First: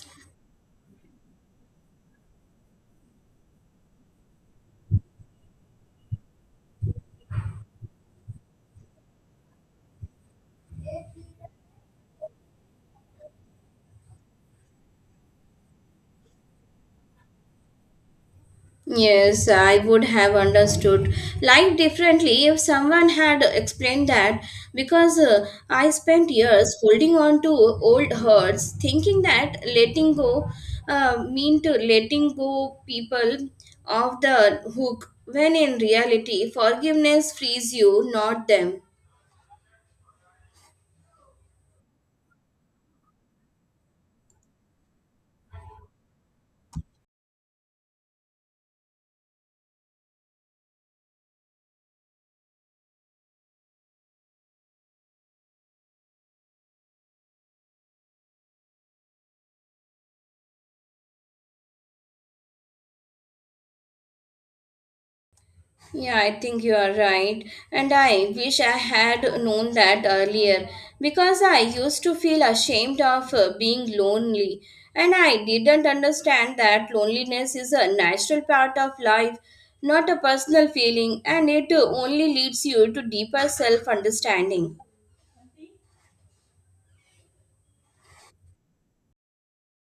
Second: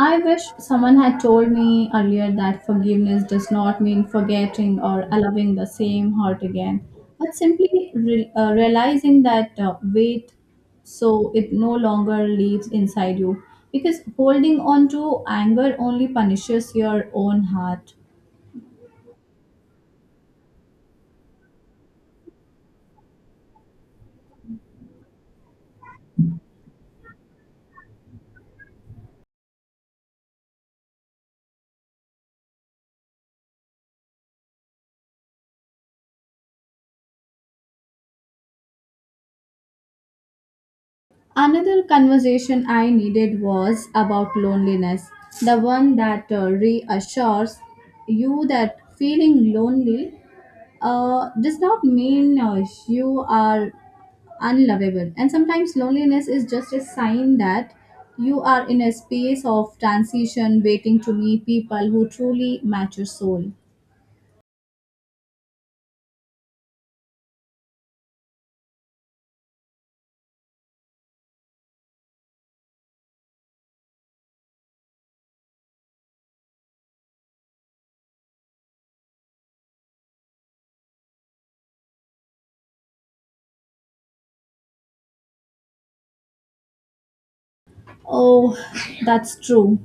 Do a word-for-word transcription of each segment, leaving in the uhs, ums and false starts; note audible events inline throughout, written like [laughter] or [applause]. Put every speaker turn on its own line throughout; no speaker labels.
I wish someone had told me earlier that forgiveness does not mean forgetting or allowing the same hurt again, but simply re- uh, realizing that uh, weight so it no longer lives inside you. Because holding on to anger only punishes your own heart.
Yes, I would have understood life differently if someone had explained that because uh, I spent years holding on to old hurts, thinking that letting go uh, mean to letting go people off the hook when in reality forgiveness frees you, not them.
Another conversation I needed was about loneliness, the one that uh, reassures you that feeling lonely uh, does not mean uh, you are unlovable. And sometimes loneliness is just a sign that you are in a space of transition, waiting to meet people who truly match your soul.
Yeah, I think you are right. And I wish I had known that earlier because I used to feel ashamed of uh, being lonely. And I didn't understand that loneliness is a natural part of life, not a personal feeling, and it uh, only leads you to deeper self understanding.
Oh, that's true.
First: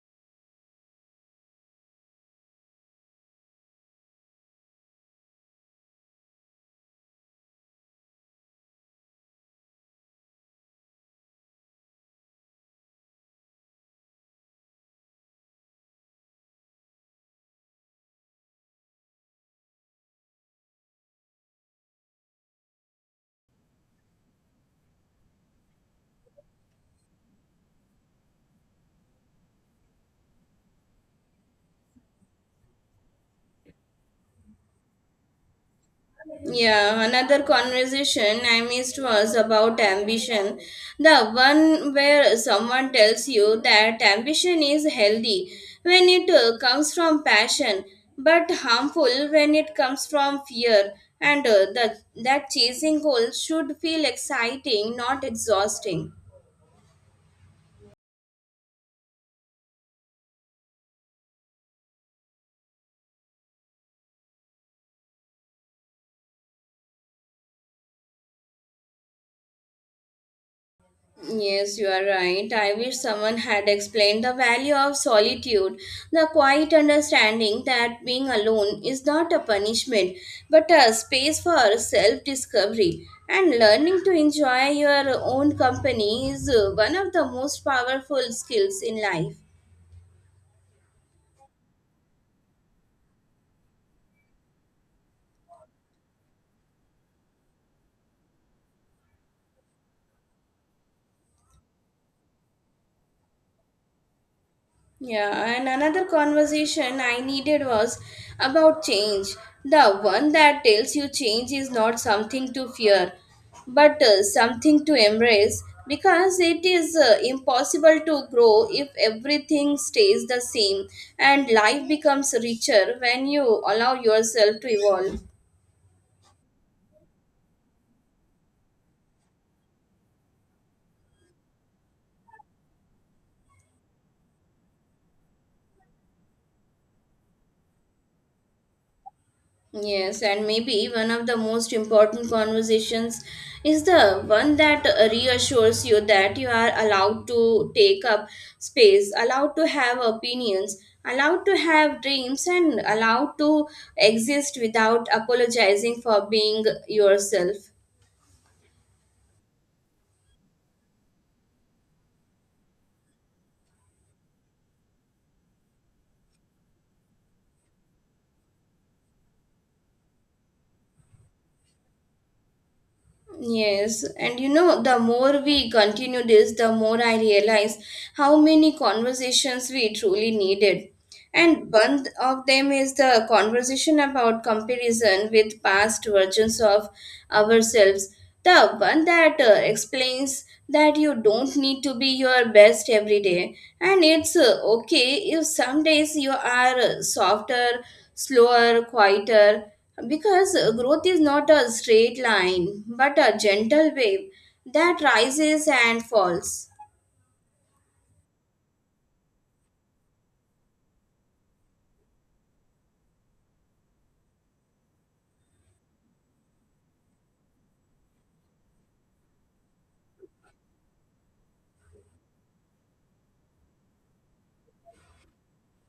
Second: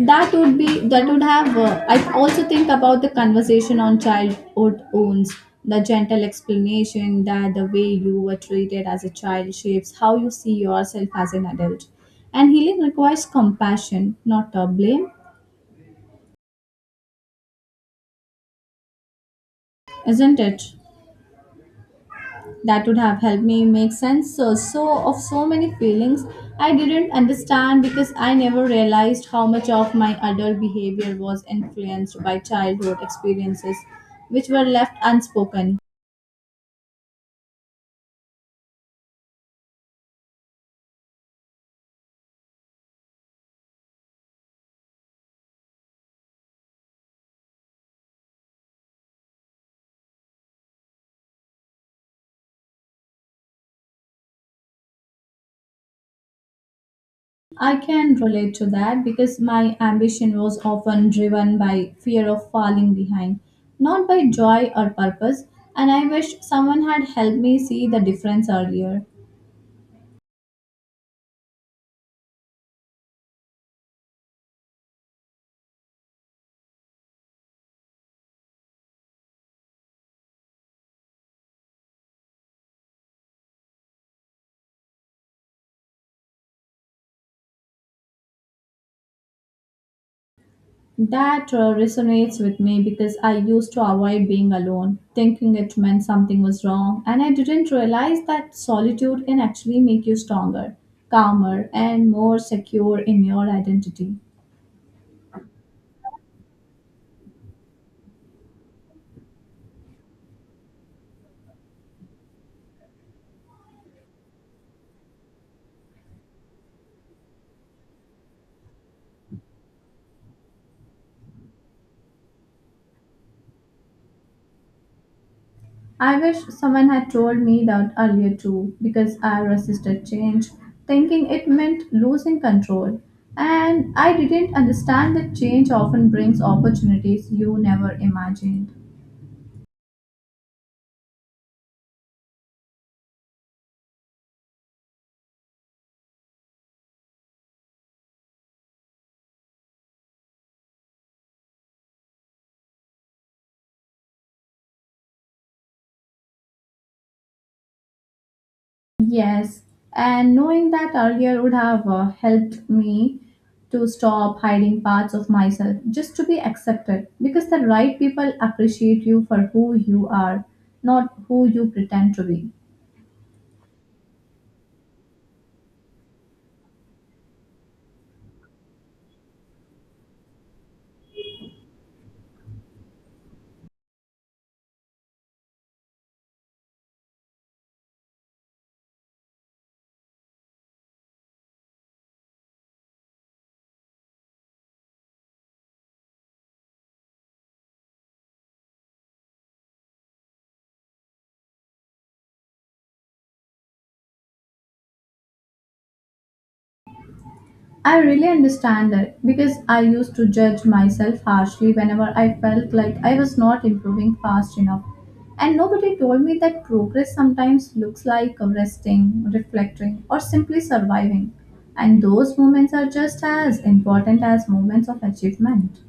That would be that would have. Uh, I also think about the conversation on childhood wounds, the gentle explanation that the way you were treated as a child shapes how you see yourself as an adult, and healing requires compassion, not uh, blame, isn't it? That would have helped me make sense uh, so of so many feelings I didn't understand because I never realized how much of my adult behavior was influenced by childhood experiences, which were left unspoken.
Yeah, another conversation I missed was about ambition. The one where someone tells you that ambition is healthy when it uh, comes from passion, but harmful when it comes from fear, and uh, that, that chasing goals should feel exciting, not exhausting.
I can relate to that because my ambition was often driven by fear of falling behind, not by joy or purpose, and I wish someone had helped me see the difference earlier.
Yes, you are right. I wish someone had explained the value of solitude, the quiet understanding that being alone is not a punishment, but a space for self discovery. And learning to enjoy your own company is uh, one of the most powerful skills in life.
That uh, resonates with me because I used to avoid being alone, thinking it meant something was wrong, and I didn't realize that solitude can actually make you stronger, calmer, and more secure in your identity.
Yeah, and another conversation I needed was about change. The one that tells you change is not something to fear, but uh, something to embrace because it is uh, impossible to grow if everything stays the same and life becomes richer when you allow yourself to evolve.
I wish someone had told me that earlier too, because I resisted change, thinking it meant losing control. And I didn't understand that change often brings opportunities you never imagined.
Yes, and maybe one of the most important conversations is the one that uh, reassures you that you are allowed to take up space, allowed to have opinions, allowed to have dreams, and allowed to exist without apologizing for being yourself.
Yes, and knowing that earlier would have uh, helped me to stop hiding parts of myself just to be accepted because the right people appreciate you for who you are, not who you pretend to be.
Yes, and you know, the more we continue this, the more I realize how many conversations we truly needed. And one of them is the conversation about comparison with past versions of ourselves. The one that uh, explains that you don't need to be your best every day, and it's uh, okay if some days you are uh, softer, slower, quieter, because uh, growth is not a straight line but a gentle wave that rises and falls.
I really understand that because I used to judge myself harshly whenever I felt like I was not improving fast enough. And nobody told me that progress sometimes looks like resting, reflecting, or simply surviving. And those moments are just as important as moments of achievement.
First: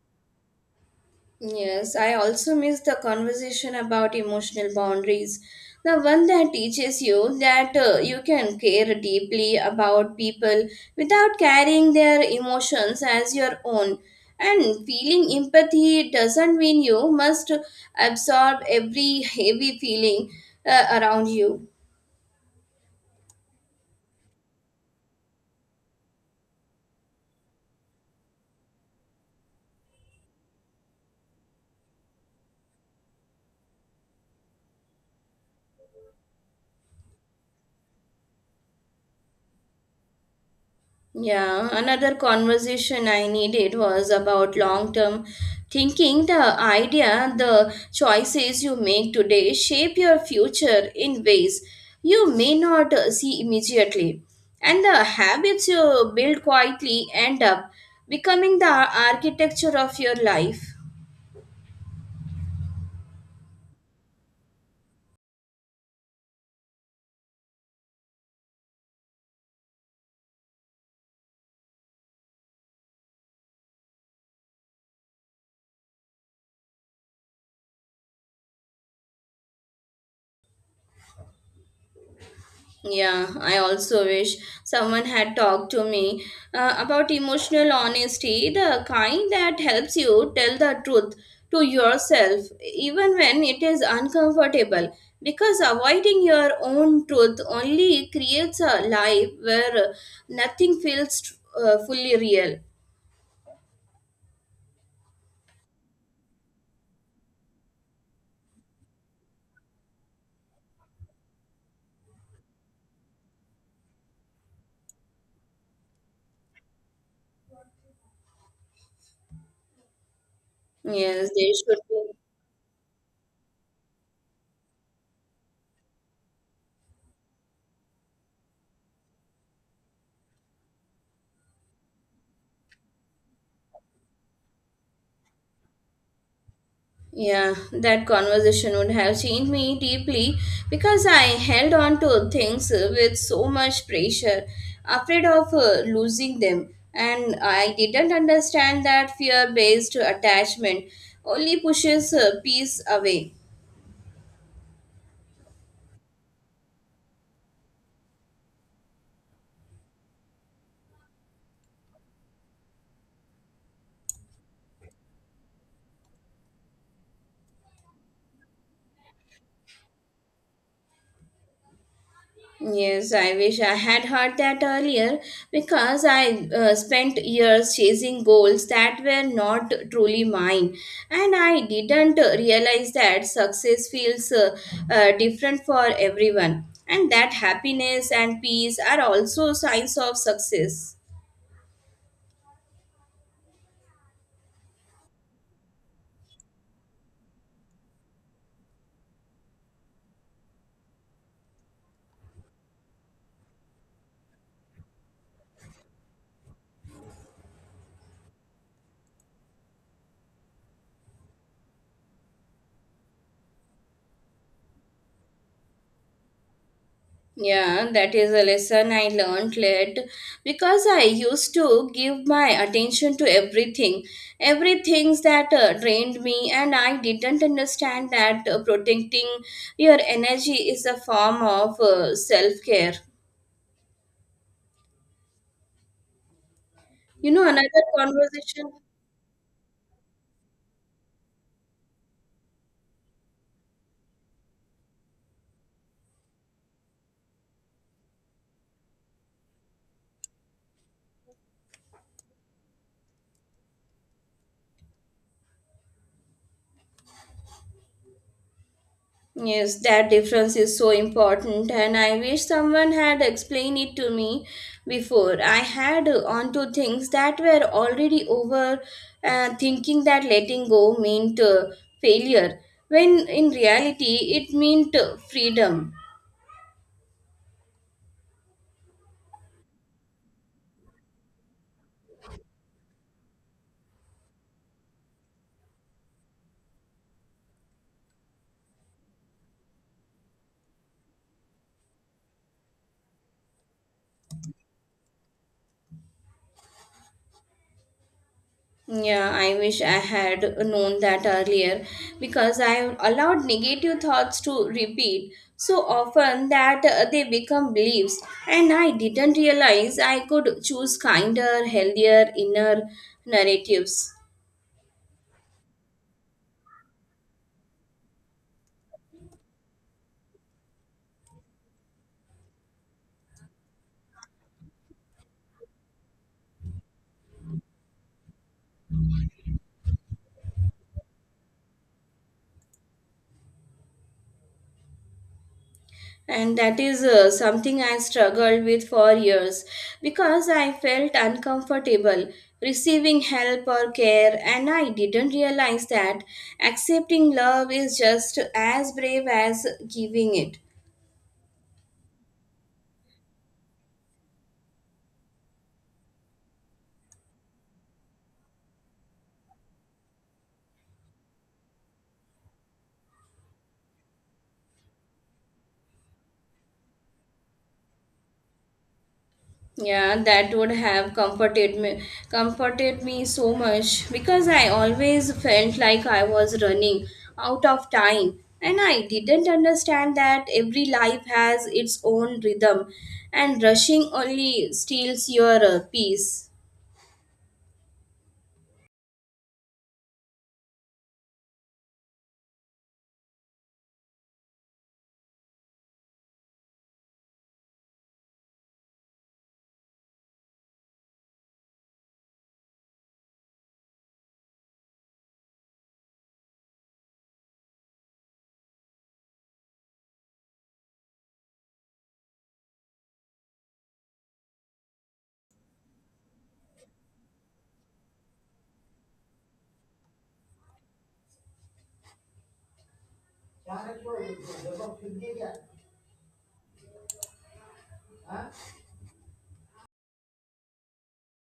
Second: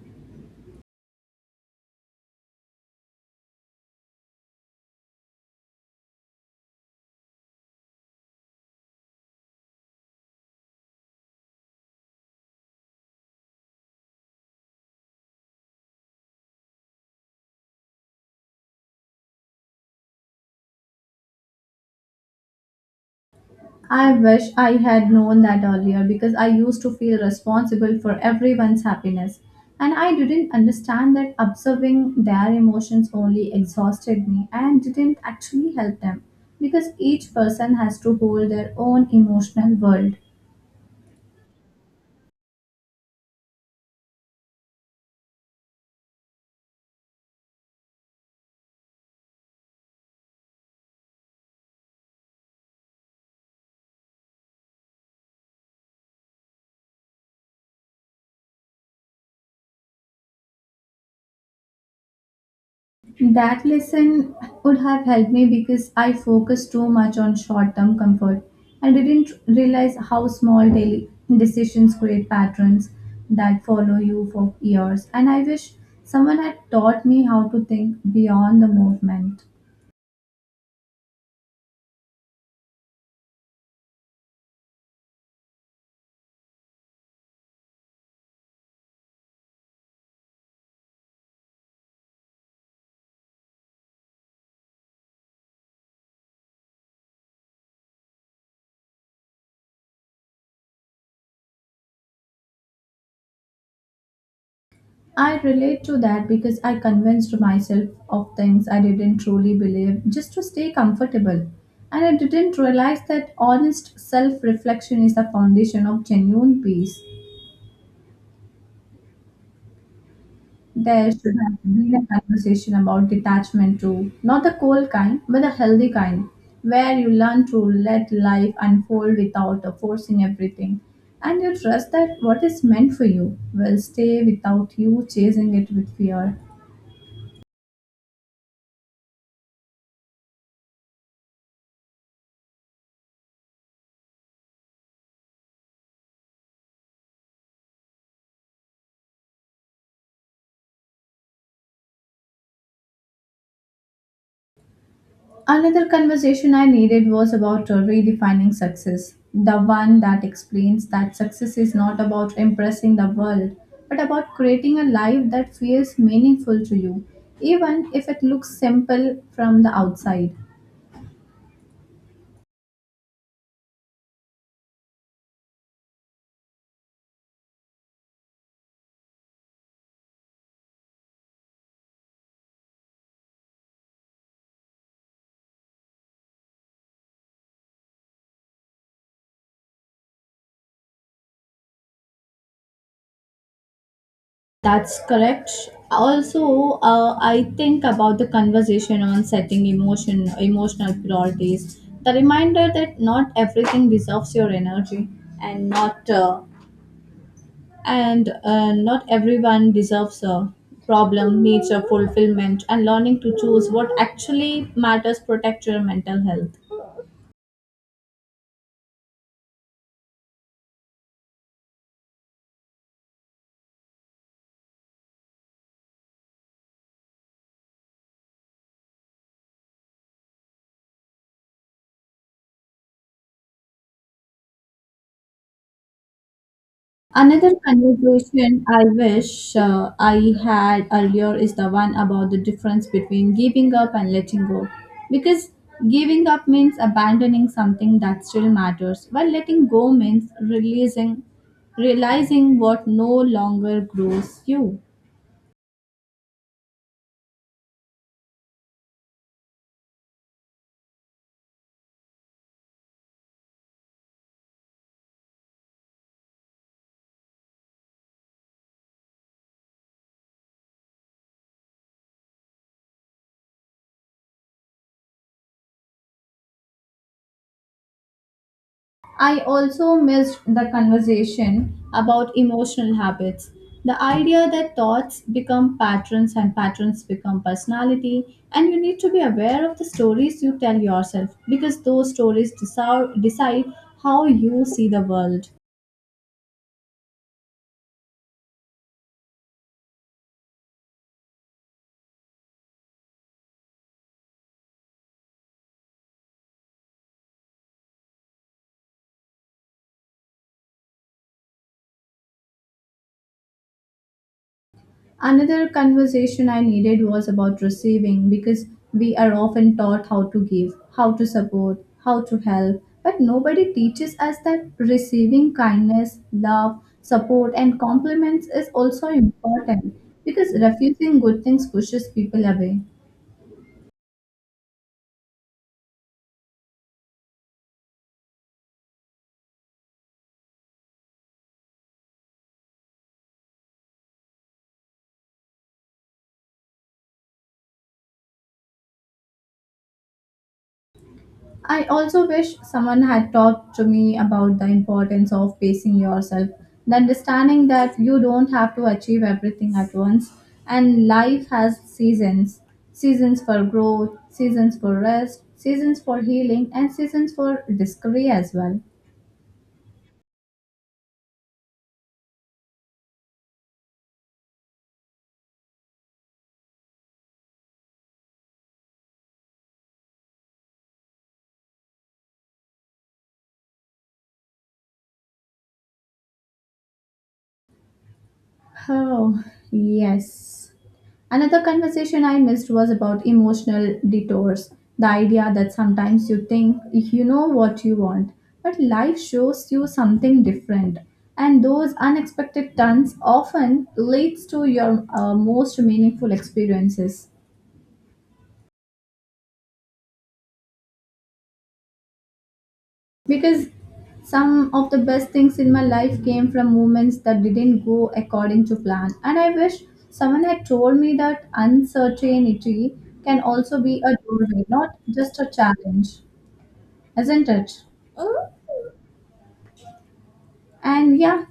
Yes, I also miss the conversation about emotional boundaries. The one that teaches you that uh, you can care deeply about people without carrying their emotions as your own. And feeling empathy doesn't mean you must absorb every [laughs] heavy feeling uh, around you.
I wish I had known that earlier because I used to feel responsible for everyone's happiness. And I didn't understand that observing their emotions only exhausted me and didn't actually help them because each person has to hold their own emotional world.
Yeah, another conversation I needed was about long term thinking. The idea, the choices you make today shape your future in ways you may not uh, see immediately. And the habits you build quietly end up becoming the architecture of your life.
That lesson would have helped me because I focused too much on short term comfort. I didn't realize how small daily decisions create patterns that follow you for years, and I wish someone had taught me how to think beyond the movement.
Yeah, I also wish someone had talked to me uh, about emotional honesty, the kind that helps you tell the truth to yourself, even when it is uncomfortable. Because avoiding your own truth only creates a life where nothing feels uh, fully real.
I relate to that because I convinced myself of things I didn't truly believe just to stay comfortable. And I didn't realize that honest self reflection is the foundation of genuine peace. There
Yes,
should
they
have
should
been a
be.
conversation about detachment too, not the cold kind, but the healthy kind, where you learn to let life unfold without uh, forcing everything. And you trust that what is meant for you will stay without you chasing it with fear.
Yeah, that conversation would have changed me deeply because I held on to things uh, with so much pressure, afraid of uh, losing them. And I didn't understand that fear based attachment only pushes uh, peace away.
Another conversation I needed was about uh, redefining success, the one that explains that success is not about impressing the world, but about creating a life that feels meaningful to you, even if it looks simple from the outside.
Yes, I wish I had heard that earlier because I uh, spent years chasing goals that were not truly mine, and I didn't realize that success feels uh, uh, different for everyone, and that happiness and peace are also signs of success.
That's correct. Also, uh, I think about the conversation on setting emotion, emotional priorities. The reminder that not everything deserves your energy, and not uh, and uh, not everyone deserves a problem needs a fulfillment and learning to choose what actually matters protect your mental health.
Yeah, that is a lesson I learned late because I used to give my attention to everything, everything that uh, drained me, and I didn't understand that uh, protecting your energy is a form of uh, self care. You know,
Another
another
conversation
conversation.
I wish uh, I had earlier is the one about the difference between giving up and letting go because giving up means abandoning something that still matters while letting go means releasing realizing what no longer grows you.
Yes, that difference is so important, and I wish someone had explained it to me before. I had uh, onto things that were already over, uh, thinking that letting go meant uh, failure, when in reality it meant uh, freedom.
I also missed the conversation about emotional habits. The idea that thoughts become patterns and patterns become personality, and you need to be aware of the stories you tell yourself because those stories decide, decide how you see the world.
Yeah, I wish I had known that earlier because I have allowed negative thoughts to repeat so often that uh, they become beliefs, and I didn't realize I could choose kinder, healthier inner narratives.
Another conversation I needed was about receiving because we are often taught how to give, how to support, how to help, but nobody teaches us that receiving kindness, love, support, and compliments is also important because refusing good things pushes people away.
And that is uh, something I struggled with for years because I felt uncomfortable receiving help or care, and I didn't realize that accepting love is just as brave as giving it.
I also wish someone had talked to me about the importance of pacing yourself, the understanding that you don't have to achieve everything at once, and life has seasons seasons for growth, seasons for rest, seasons for healing, and seasons for discovery as well.
Yeah, that would have comforted me comforted me so much because I always felt like I was running out of time and I didn't understand that every life has its own rhythm and rushing only steals your uh, peace.
Oh, yes. Another conversation I missed was about emotional detours. The idea that sometimes you think you know what you want, but life shows you something different. And those unexpected turns often leads to your uh, most meaningful experiences. Because some of the best things in my life came from moments that didn't go according to plan. And I wish someone had told me that uncertainty can also be a doorway, not just a challenge, isn't it? And yeah,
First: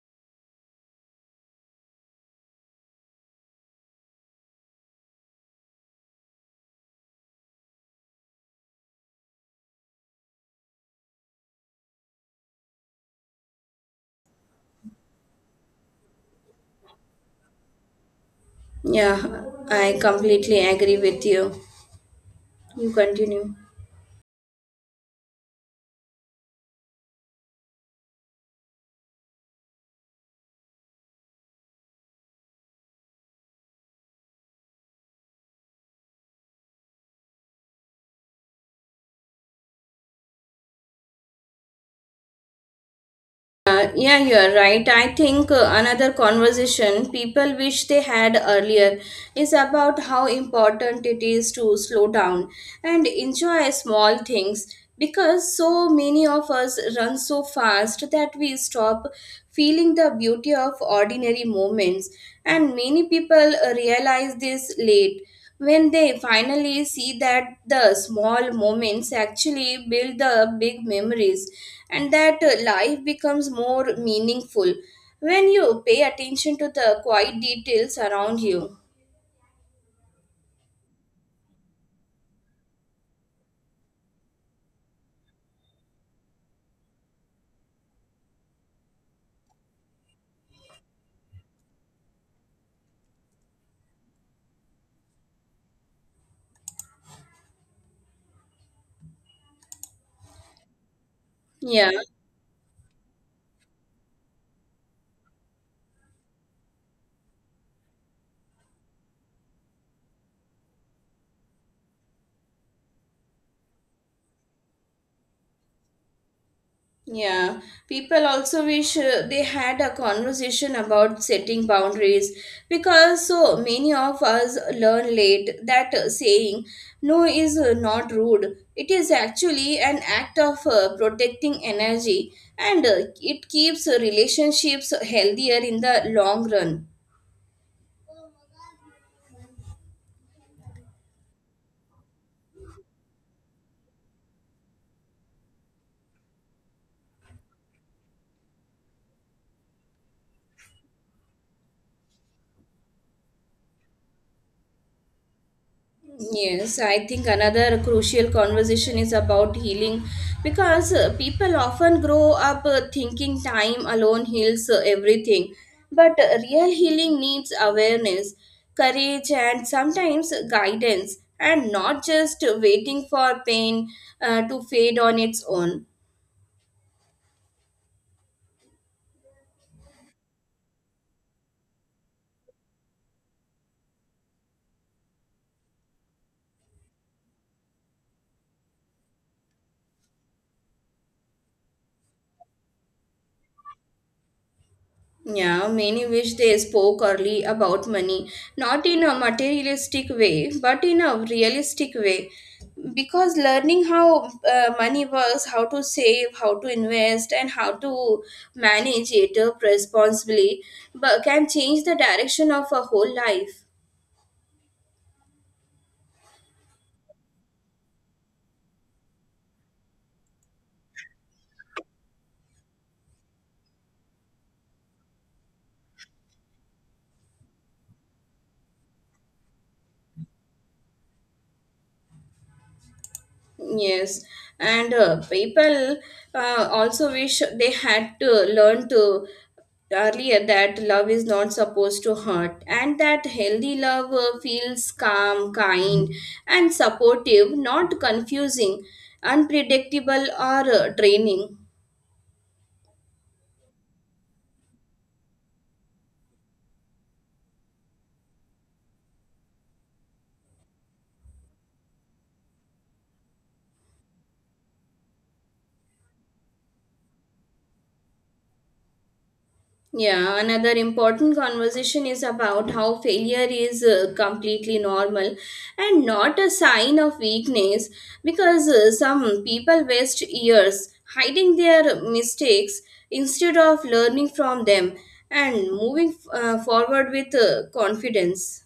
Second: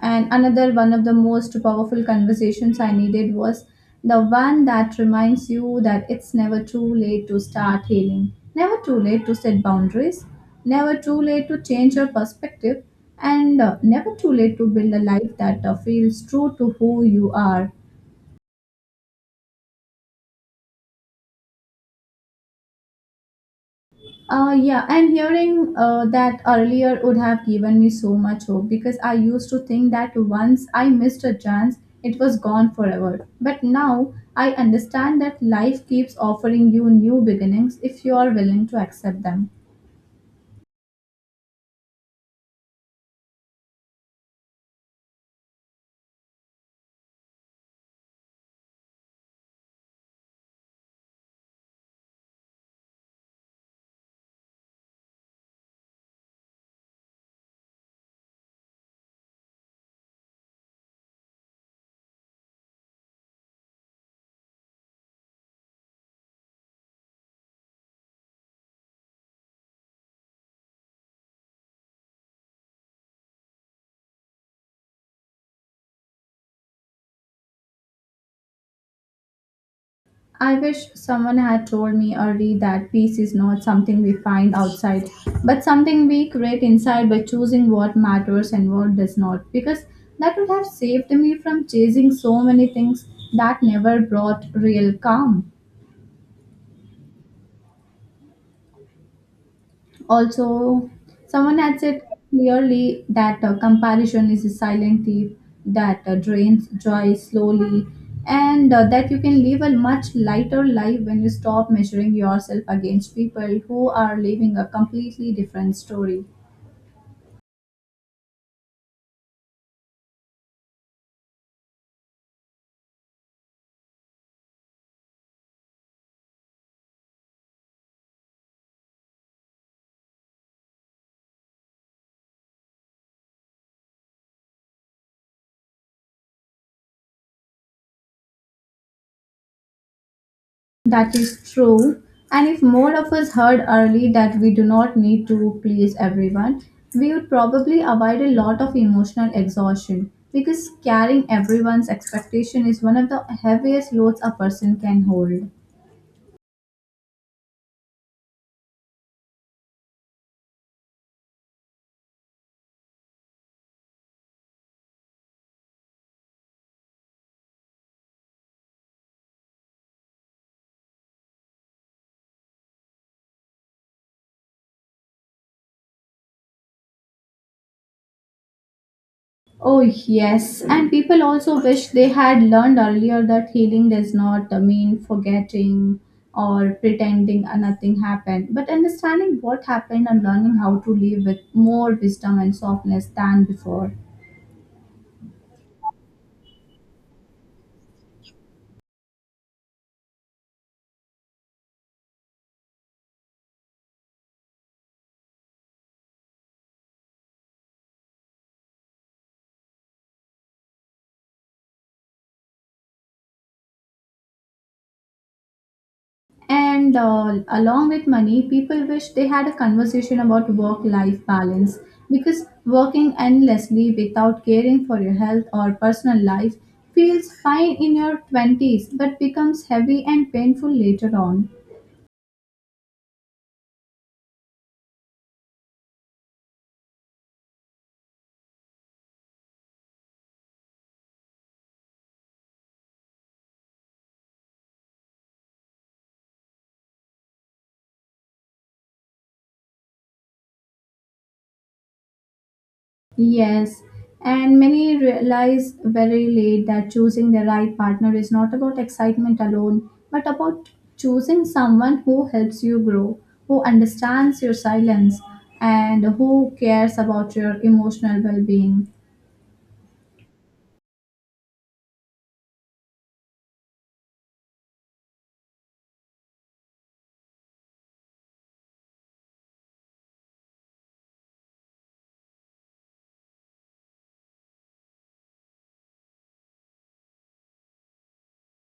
and another one of the most powerful conversations I needed was the one that reminds you that it's never too late to start healing, never too late to set boundaries, never too late to change your perspective, and uh, never too late to build a life that uh, feels true to who you are.
Yeah, I completely agree with you. You continue.
Uh, yeah, and hearing uh, that earlier would have given me so much hope because I used to think that once I missed a chance, it was gone forever. But now I understand that life keeps offering you new beginnings if you are willing to accept them.
Uh, yeah, you're right. I think uh, another conversation people wish they had earlier is about how important it is to slow down and enjoy small things because so many of us run so fast that we stop feeling the beauty of ordinary moments, and many people uh, realize this late when they finally see that the small moments actually build the big memories and that uh, life becomes more meaningful when you pay attention to the quiet details around you.
I wish someone had told me early that peace is not something we find outside, but something we create inside by choosing what matters and what does not, because that would have saved me from chasing so many things that never brought real calm. Also, someone had
Yeah.
said clearly that uh, comparison is a silent thief that uh, drains joy slowly, and uh, that you can live a much lighter life when you stop measuring yourself against people who are living a completely different story.
Yeah, people also wish uh, they had a conversation about setting boundaries because so many of us learn late that uh, saying no is uh, not rude. It is actually an act of uh, protecting energy and uh, it keeps uh, relationships healthier in the long run.
That is true. And if more of us heard early that we do not need to please everyone, we would probably avoid a lot of emotional exhaustion because carrying everyone's expectation is one of the heaviest loads a person can hold.
Yes, I think another crucial conversation is about healing because uh, people often grow up uh, thinking time alone heals uh, everything. But uh, real healing needs awareness, courage, and sometimes guidance, and not just waiting for pain uh, to fade on its own.
Oh, yes. And people also wish they had learned earlier that healing does not uh, mean forgetting or pretending uh, nothing happened, but understanding what happened and learning how to live with more wisdom and softness than before.
Yeah, many wish they spoke early about money, not in a materialistic way, but in a realistic way. Because learning how uh, money works, how to save, how to invest, and how to manage it uh, responsibly but can change the direction of a whole life.
And uh, along with money, people wish they had a conversation about work life balance because working endlessly without caring for your health or personal life feels fine in your twenties but becomes heavy and painful later on.
Yes, and uh, people uh, also wish they had to learn to earlier that love is not supposed to hurt, and that healthy love uh, feels calm, kind, and supportive, not confusing, unpredictable, or uh, draining.
Yes, and many realize very late that choosing the right partner is not about excitement alone, but about choosing someone who helps you grow, who understands your silence, and who cares about your emotional well being.
Yeah, another important conversation is about how failure is uh, completely normal and not a sign of weakness because uh, some people waste years hiding their mistakes instead of learning from them and moving uh, forward with uh, confidence.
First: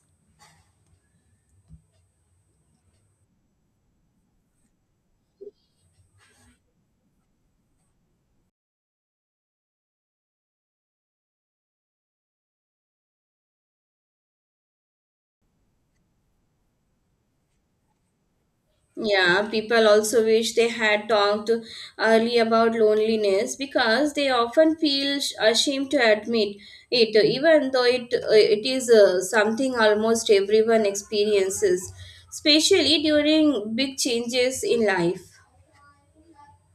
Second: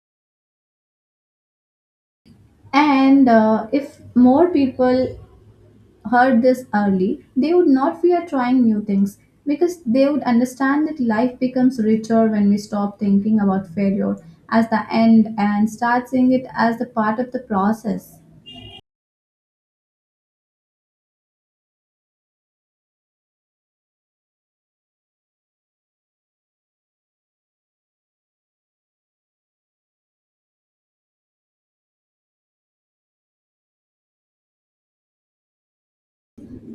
And uh, if more people heard this early, they would not fear trying new things because they would understand that life becomes richer when we stop thinking about failure as the end and start seeing it as the part of the process.
Yeah, people also wish they had talked early about loneliness because they often feel sh- ashamed to admit it, even though it it is uh, something almost everyone experiences, especially during big changes in life.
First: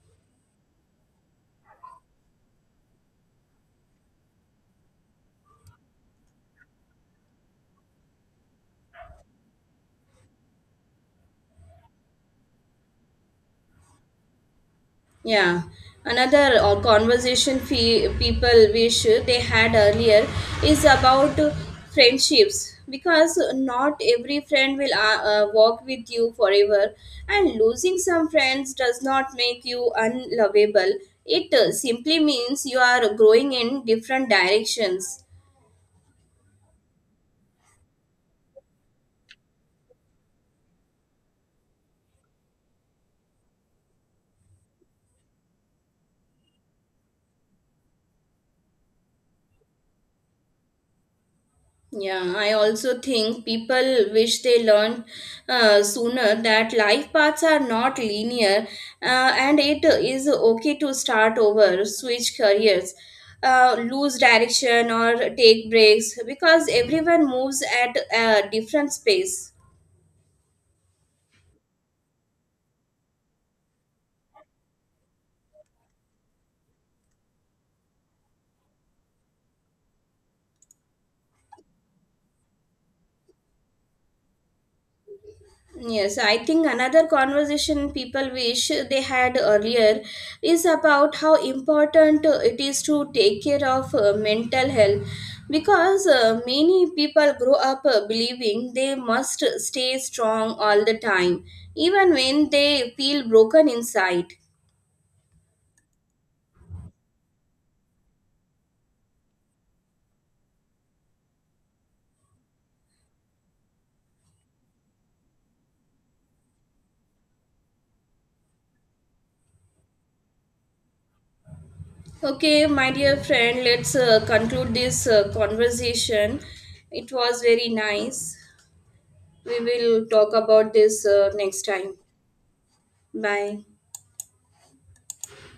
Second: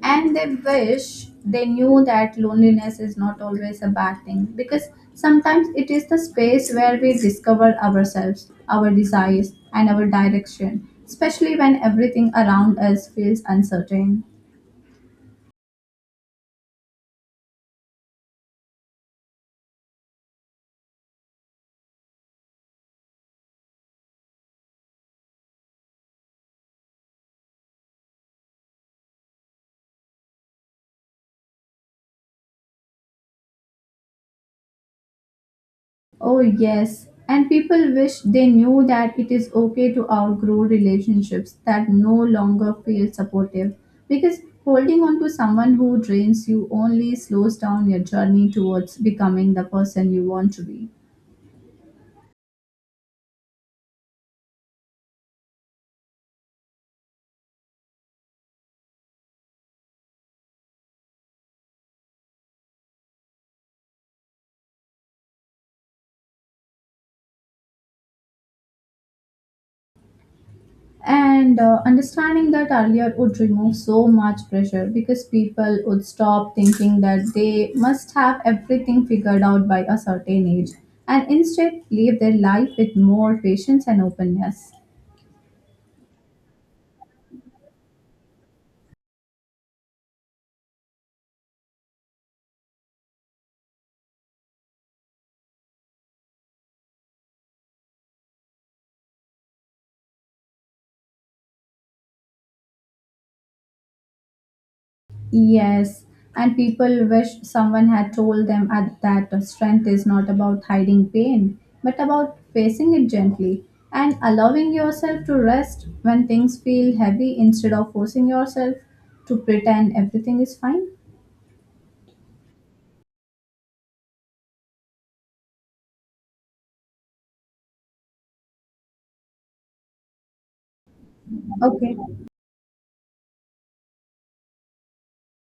And they wish they knew that loneliness is not always a bad thing because sometimes it is the space where we discover ourselves, our desires, and our direction, especially when everything around us feels uncertain.
Yeah, another uh, conversation fe- people wish they had earlier is about friendships because not every friend will uh, uh, walk with you forever, and losing some friends does not make you unlovable. It uh, simply means you are growing in different directions.
Oh, yes. And people wish they knew that it is okay to outgrow relationships that no longer feel supportive because holding on to someone who drains you only slows down your journey towards becoming the person you want to be.
Yeah, I also think people wish they learned uh, sooner that life paths are not linear uh, and it is okay to start over, switch careers, uh, lose direction, or take breaks because everyone moves at a different pace.
And uh, understanding that earlier would remove so much pressure because people would stop thinking that they must have everything figured out by a certain age and instead live their life with more patience and openness.
Yes, I think another conversation people wish they had earlier is about how important uh, it is to take care of uh, mental health because uh, many people grow up uh, believing they must stay strong all the time, even when they feel broken inside.
Yes, and people wish someone had told them at that strength is not about hiding pain, but about facing it gently and allowing yourself to rest when things feel heavy instead of forcing yourself to pretend everything is fine.
Okay, my dear friend, let's uh, conclude this uh, conversation. It was very nice. We will talk about this uh, next time.
Okay.
Bye.